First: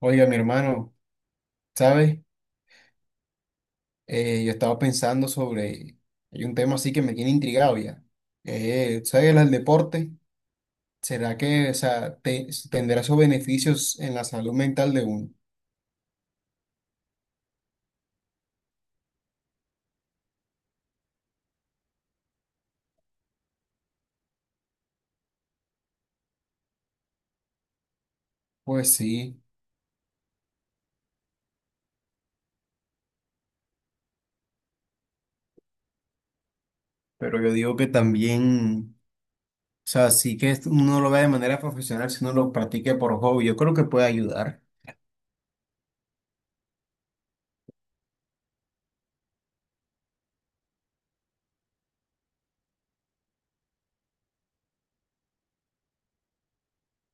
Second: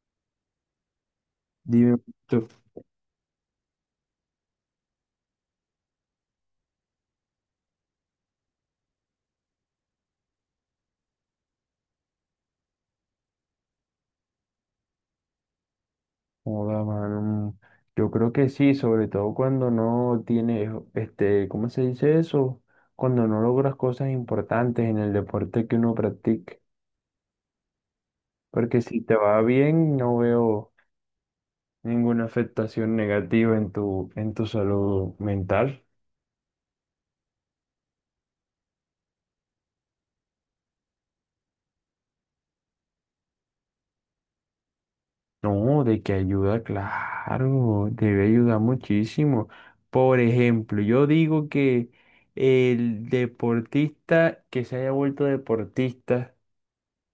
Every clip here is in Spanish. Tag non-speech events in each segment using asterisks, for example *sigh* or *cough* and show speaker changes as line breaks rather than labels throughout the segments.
Oiga, mi hermano,
Dime,
¿sabes?
tú.
Yo estaba pensando hay un tema así que me tiene intrigado ya. ¿Sabes? El deporte, ¿será que, o sea, tendrá sus beneficios en la salud mental de uno?
Joda, mano. Yo creo que sí, sobre todo cuando no tienes, ¿cómo se dice eso? Cuando no logras cosas importantes en el deporte que uno practique. Porque
Pues
si te va
sí,
bien, no veo ninguna afectación negativa en tu salud mental.
pero yo digo que también, o sea, sí que esto uno lo vea de manera profesional, si uno lo practique por hobby, yo creo que puede ayudar.
No, de que ayuda, claro, debe ayudar muchísimo. Por ejemplo, yo digo que el deportista que se haya vuelto deportista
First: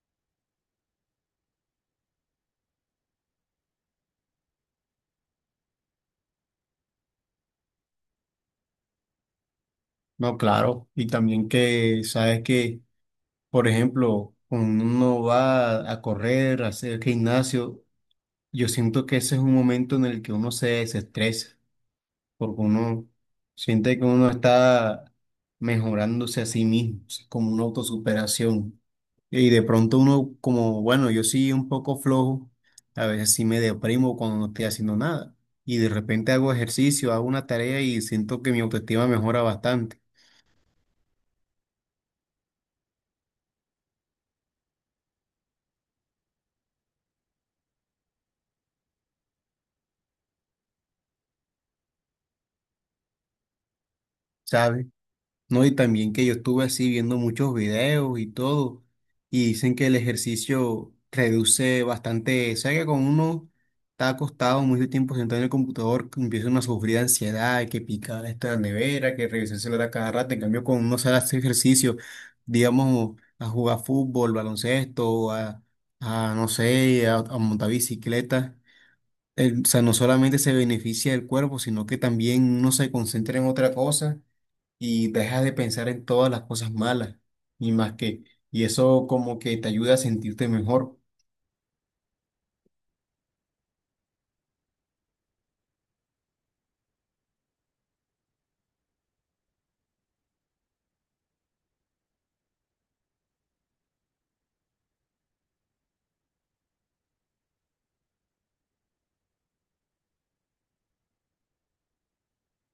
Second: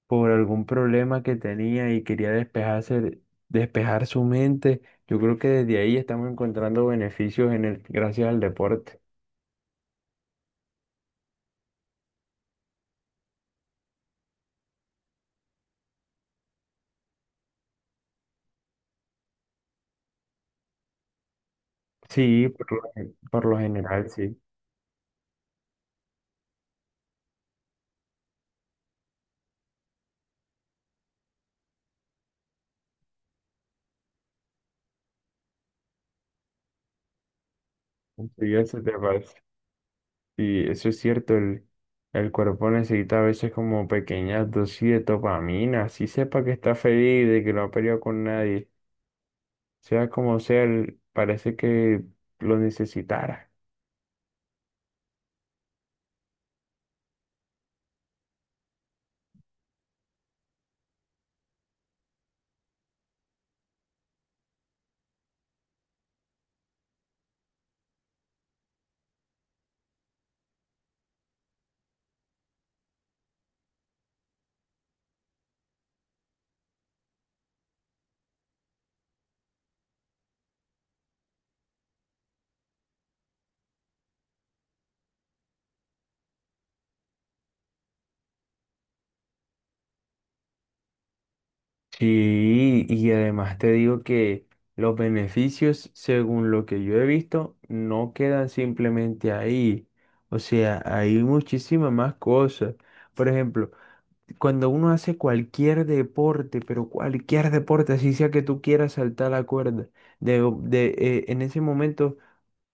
por algún problema que tenía y quería despejarse, despejar su mente. Yo creo que desde ahí estamos encontrando beneficios en el, gracias al deporte.
No, claro, y también que, ¿sabes que por ejemplo, cuando uno va a correr, a hacer gimnasio, yo siento que ese es un momento en el que uno se desestresa,
Sí,
porque uno
por lo
siente que
general,
uno
sí.
está mejorándose a sí mismo, o sea, como una autosuperación? Y de pronto uno, como, bueno, yo sí un poco flojo, a veces sí me deprimo cuando no estoy haciendo nada. Y de repente hago ejercicio, hago una tarea y siento que
Sí,
mi
eso te
autoestima
parece.
mejora bastante,
Y eso es cierto, el cuerpo necesita a veces como pequeñas dosis de dopamina, así sepa que está feliz, de que no ha peleado con nadie, sea como sea, el- parece que lo necesitara.
¿sabes? No, y también que yo estuve así viendo muchos videos y todo, y dicen que el ejercicio reduce bastante, o sea que con uno está acostado mucho tiempo sentado en el computador, que empieza uno a sufrir de ansiedad, que picar esta la nevera, que revisar el celular a cada rato, en cambio con uno sale a hacer ejercicio, digamos, a jugar fútbol, baloncesto, a no sé, a montar bicicleta o sea, no solamente se beneficia el cuerpo, sino que también uno se concentra en otra cosa y deja de pensar en todas las cosas malas y más que, y eso como que te ayuda a sentirte mejor.
Sí, y además te digo que los beneficios, según lo que yo he visto, no quedan simplemente ahí. O sea, hay muchísimas más cosas. Por ejemplo, cuando uno hace cualquier deporte, pero cualquier deporte, así sea que tú quieras saltar la cuerda, en ese momento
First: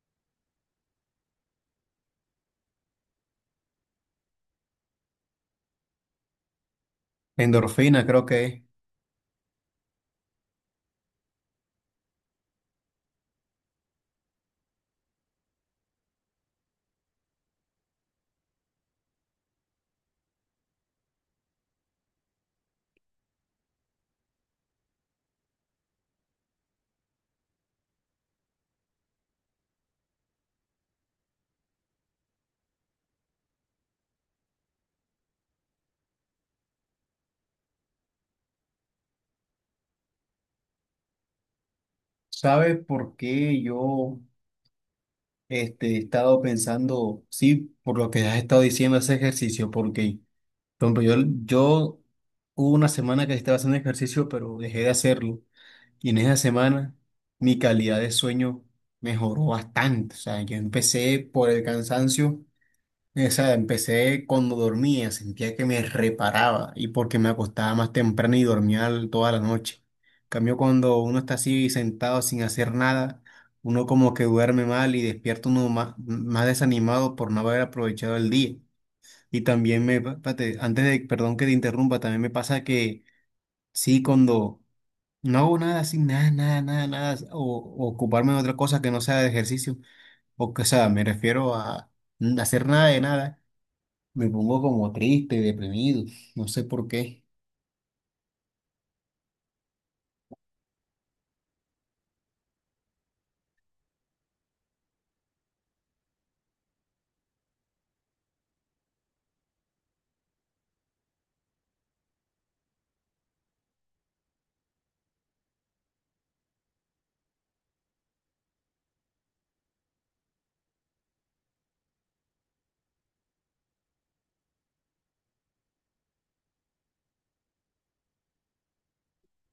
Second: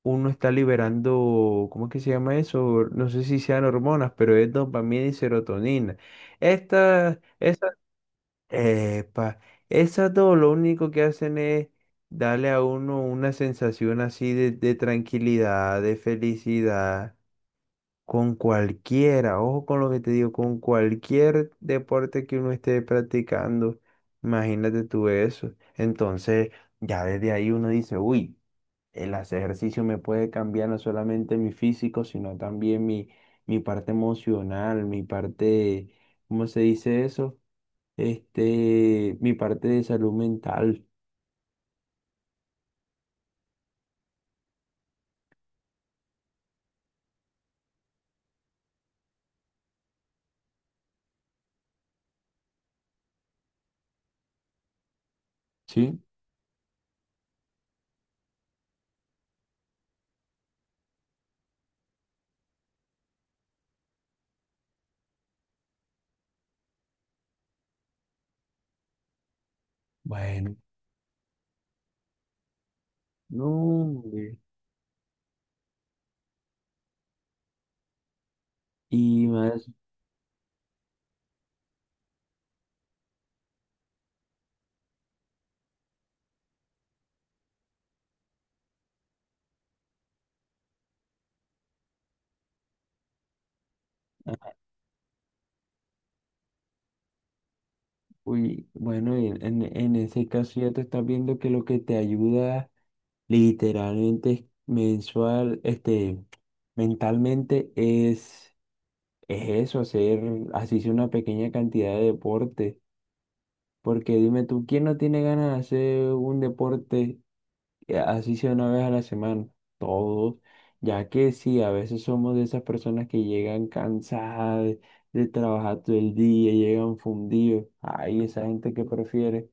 uno está liberando, ¿cómo es que se llama eso? No sé si sean hormonas, pero es dopamina y serotonina. Estas.
Endorfina, creo que es.
Epa, esas dos lo único que hacen es darle a uno una sensación así de tranquilidad, de felicidad, con cualquiera, ojo con lo que te digo, con cualquier deporte que uno esté practicando, imagínate tú eso. Entonces, ya desde ahí uno dice, uy, el hacer ejercicio me puede cambiar no solamente mi físico, sino también mi parte emocional, mi parte, ¿cómo se dice eso? Mi parte de salud mental.
¿Sabes por qué yo este, he estado pensando, sí, por lo que has estado diciendo ese ejercicio? Porque, por ejemplo, yo hubo una semana que estaba haciendo ejercicio, pero dejé de hacerlo.
¿Sí?
Y en esa semana mi calidad de sueño mejoró bastante. O sea, yo empecé por el cansancio, o sea, empecé cuando dormía, sentía que me reparaba y porque me acostaba más temprano y dormía toda la noche. En
Bueno,
cambio, cuando uno está así sentado sin hacer nada,
no,
uno como que
hombre.
duerme mal y despierta uno más, más desanimado por no haber aprovechado el día.
Y
Y
más,
también antes de, perdón que te interrumpa, también me pasa que sí, cuando... No, nada así, nada. O ocuparme en otra cosa que no sea de ejercicio. O que, o sea, me refiero a hacer nada de nada. Me
ah,
pongo como triste, deprimido. No sé por qué.
uy, bueno, en ese caso ya te estás viendo que lo que te ayuda literalmente es mensual, mentalmente es eso, hacer, así sea una pequeña cantidad de deporte. Porque dime tú, ¿quién no tiene ganas de hacer un deporte así sea una vez a la semana, todos, ya que sí, a veces somos de esas personas que llegan cansadas de trabajar todo el día, llegan fundidos. Hay esa gente que prefiere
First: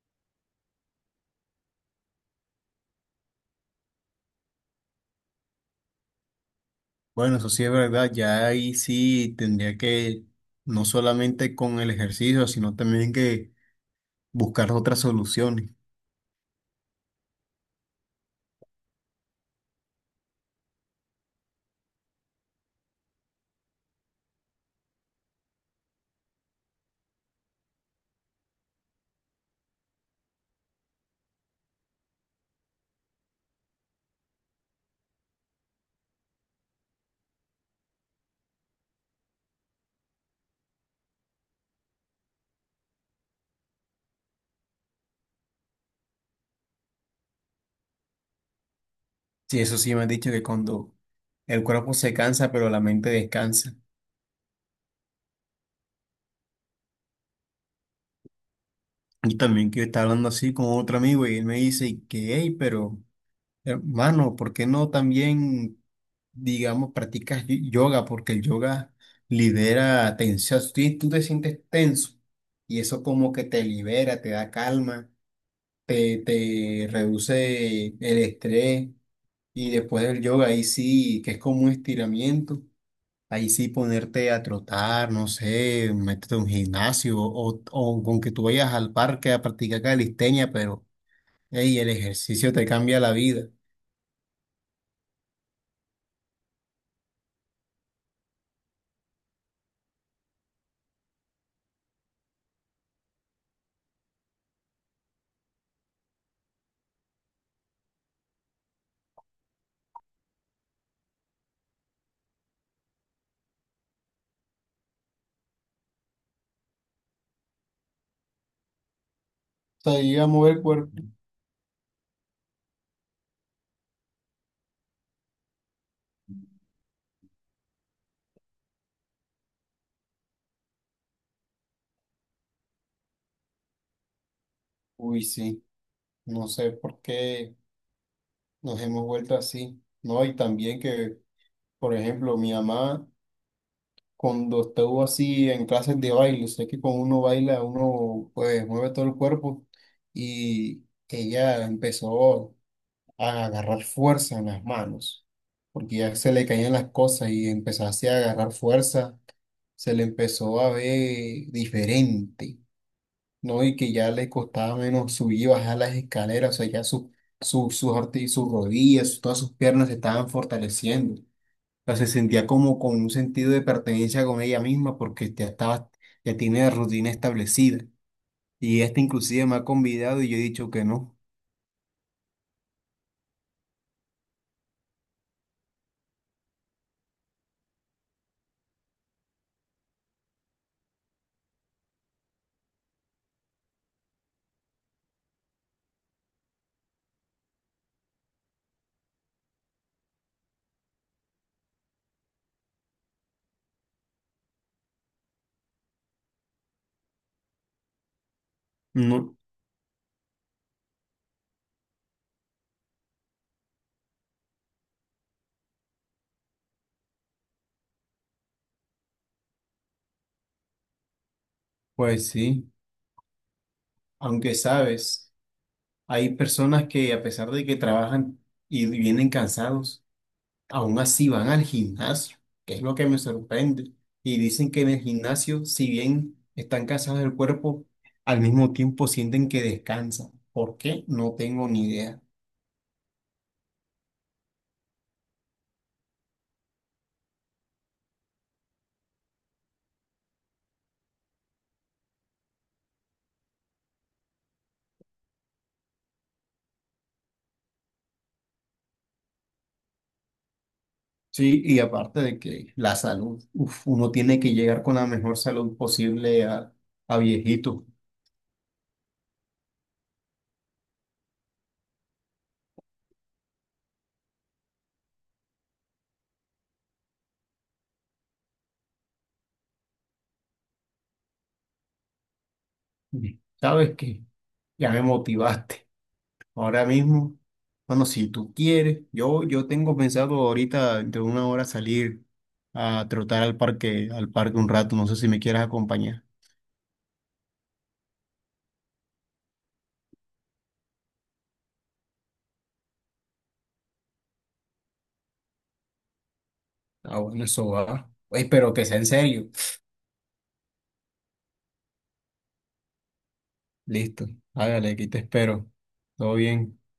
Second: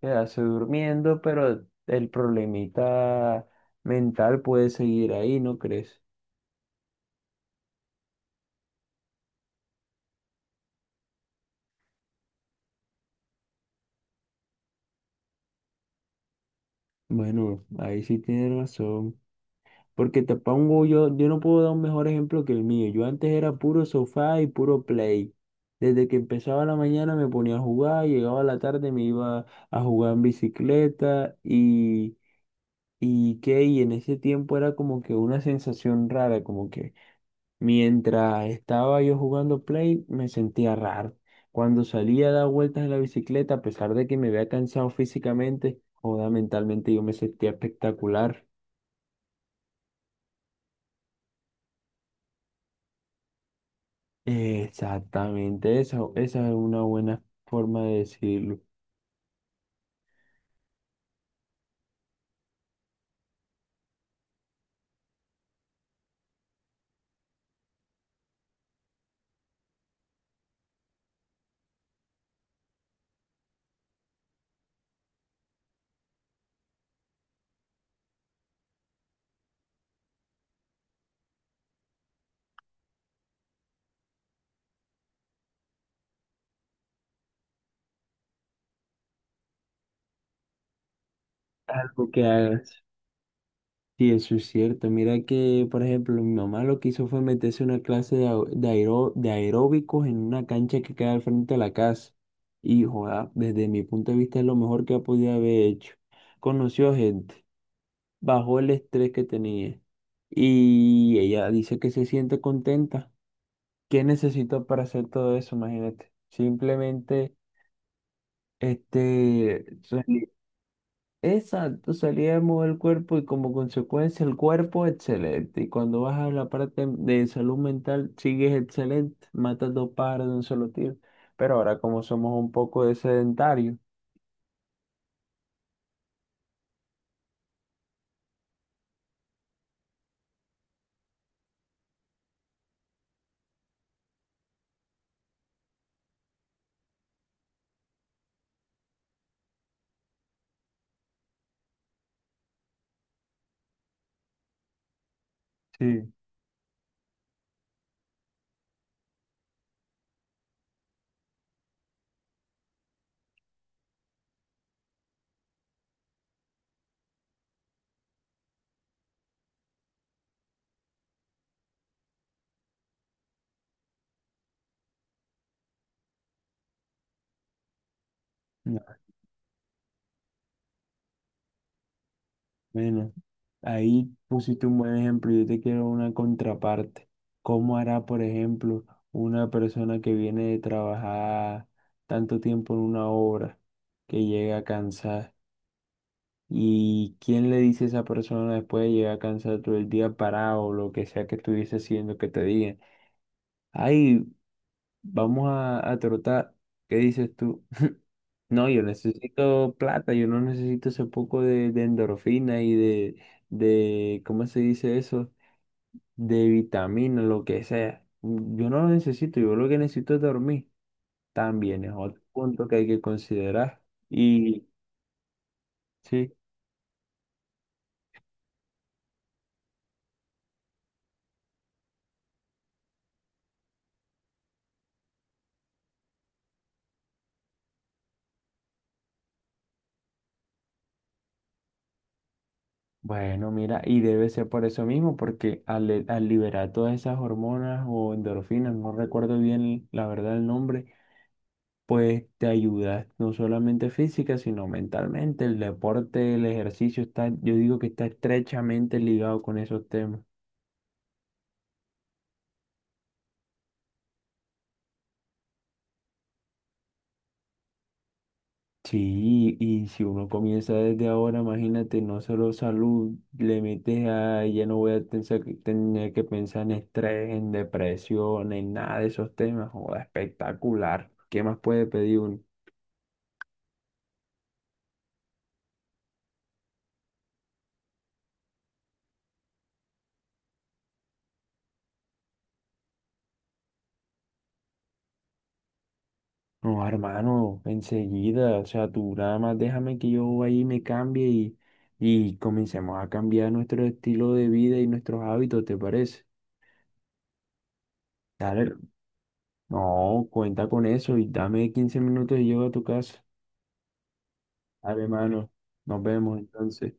quedarse durmiendo, pero el problemita mental puede seguir ahí, ¿no crees?
Bueno, eso sí es verdad. Ya ahí sí tendría que, no solamente con el ejercicio, sino también que buscar otras soluciones.
Bueno, ahí sí tienes razón. Porque te pongo yo, yo no puedo dar un mejor ejemplo que el mío. Yo antes era puro sofá y puro play. Desde que empezaba la mañana me ponía a jugar, llegaba a la tarde me iba a jugar en bicicleta y qué, y en ese tiempo era como que una sensación rara, como que mientras estaba yo jugando play me sentía raro. Cuando salía a dar vueltas en la bicicleta, a pesar de que me había cansado físicamente, joda, mentalmente yo me sentía espectacular.
Sí, eso sí me han dicho que cuando el cuerpo se cansa, pero la mente descansa.
Exactamente, esa es una buena forma de decirlo.
Y también que yo estaba hablando así con otro amigo y él me dice que, hey, pero hermano, ¿por qué no también, digamos, practicas yoga? Porque el yoga libera tensión. Si tú te sientes tenso y eso como que te libera, te da calma, te reduce el estrés. Y después del yoga, ahí sí, que es como un estiramiento, ahí sí ponerte a trotar, no sé, métete a un gimnasio o con que tú vayas al parque a practicar calistenia, pero hey, el
Algo que
ejercicio te
hagas.
cambia la vida.
Sí, eso es cierto. Mira que, por ejemplo, mi mamá lo que hizo fue meterse a una clase de, de aeróbicos en una cancha que queda al frente de la casa. Y, joda, desde mi punto de vista es lo mejor que ha podido haber hecho. Conoció gente, bajó el estrés que tenía. Y ella dice que se siente contenta. ¿Qué necesitó para hacer todo eso? Imagínate. Simplemente. Este,
O sea, a
sueli-
mover el cuerpo.
exacto, salíamos del cuerpo y como consecuencia el cuerpo excelente. Y cuando vas a la parte de salud mental, sigues excelente, matas dos pájaros de un solo tiro. Pero ahora como somos un poco de sedentarios,
Uy, sí, no sé por qué nos hemos vuelto así, ¿no? Y también que, por ejemplo, mi mamá, cuando estuvo así en clases de baile, sé que cuando uno baila, uno pues mueve todo el cuerpo y ella empezó a agarrar fuerza en las manos, porque
sí,
ya se le caían las cosas y empezó así a agarrar fuerza, se le empezó a ver diferente. No, y que ya le costaba menos subir y bajar las escaleras, o sea, ya su, sus sus rodillas, todas sus piernas se estaban fortaleciendo. O sea, se sentía como con un sentido de pertenencia con ella misma porque ya estaba, ya tiene la rutina establecida.
no,
Y esta inclusive me ha convidado y yo he dicho que no.
bueno, ahí pusiste un buen ejemplo. Yo te quiero una contraparte. ¿Cómo hará, por ejemplo, una persona que viene de trabajar tanto tiempo en una obra, que llega cansada? ¿Y quién le dice a esa persona después de llegar cansado todo el día parado o lo que sea que estuviese haciendo que te diga, ay, vamos a trotar? ¿Qué dices tú? *laughs* No, yo
No,
necesito plata, yo no necesito ese poco de endorfina y de, ¿cómo se dice eso? De vitamina, lo que sea. Yo no lo necesito, yo lo que necesito es dormir. También es otro
pues
punto
sí,
que hay que considerar.
aunque
Y
sabes,
sí.
hay personas que a pesar de que trabajan y vienen cansados, aún así van al gimnasio, que es lo que me sorprende. Y dicen que en el gimnasio, si bien están cansados del cuerpo, al mismo tiempo sienten que descansan. ¿Por qué? No tengo ni idea.
Bueno, mira, y debe ser por eso mismo, porque al liberar todas esas hormonas o endorfinas, no recuerdo bien la verdad el nombre, pues te ayuda no solamente física, sino mentalmente. El deporte, el ejercicio está, yo digo que está estrechamente ligado con esos temas.
Sí, y aparte de que la salud, uf, uno tiene que llegar con la mejor salud posible a viejito.
Sí, y si uno comienza desde ahora, imagínate, no solo salud, le metes a, ya no voy a pensar tener que pensar en estrés, en depresión, en nada de esos temas. Joda, espectacular. ¿Qué más puede pedir uno?
¿Sabes qué? Ya me motivaste. Ahora mismo, bueno, si tú quieres, yo tengo pensado ahorita de una hora salir a trotar al parque un rato. No sé si me quieras acompañar.
No, hermano, enseguida, o sea, tú nada más déjame que yo ahí me cambie y comencemos a cambiar nuestro estilo de vida y nuestros hábitos, ¿te parece?
Ah, bueno, eso va. Oye, pero
Dale.
que sea en serio.
No, cuenta con eso y dame 15 minutos y llego a tu casa.
Listo, hágale,
Dale,
aquí te
mano.
espero.
Nos
Todo
vemos
bien.
entonces.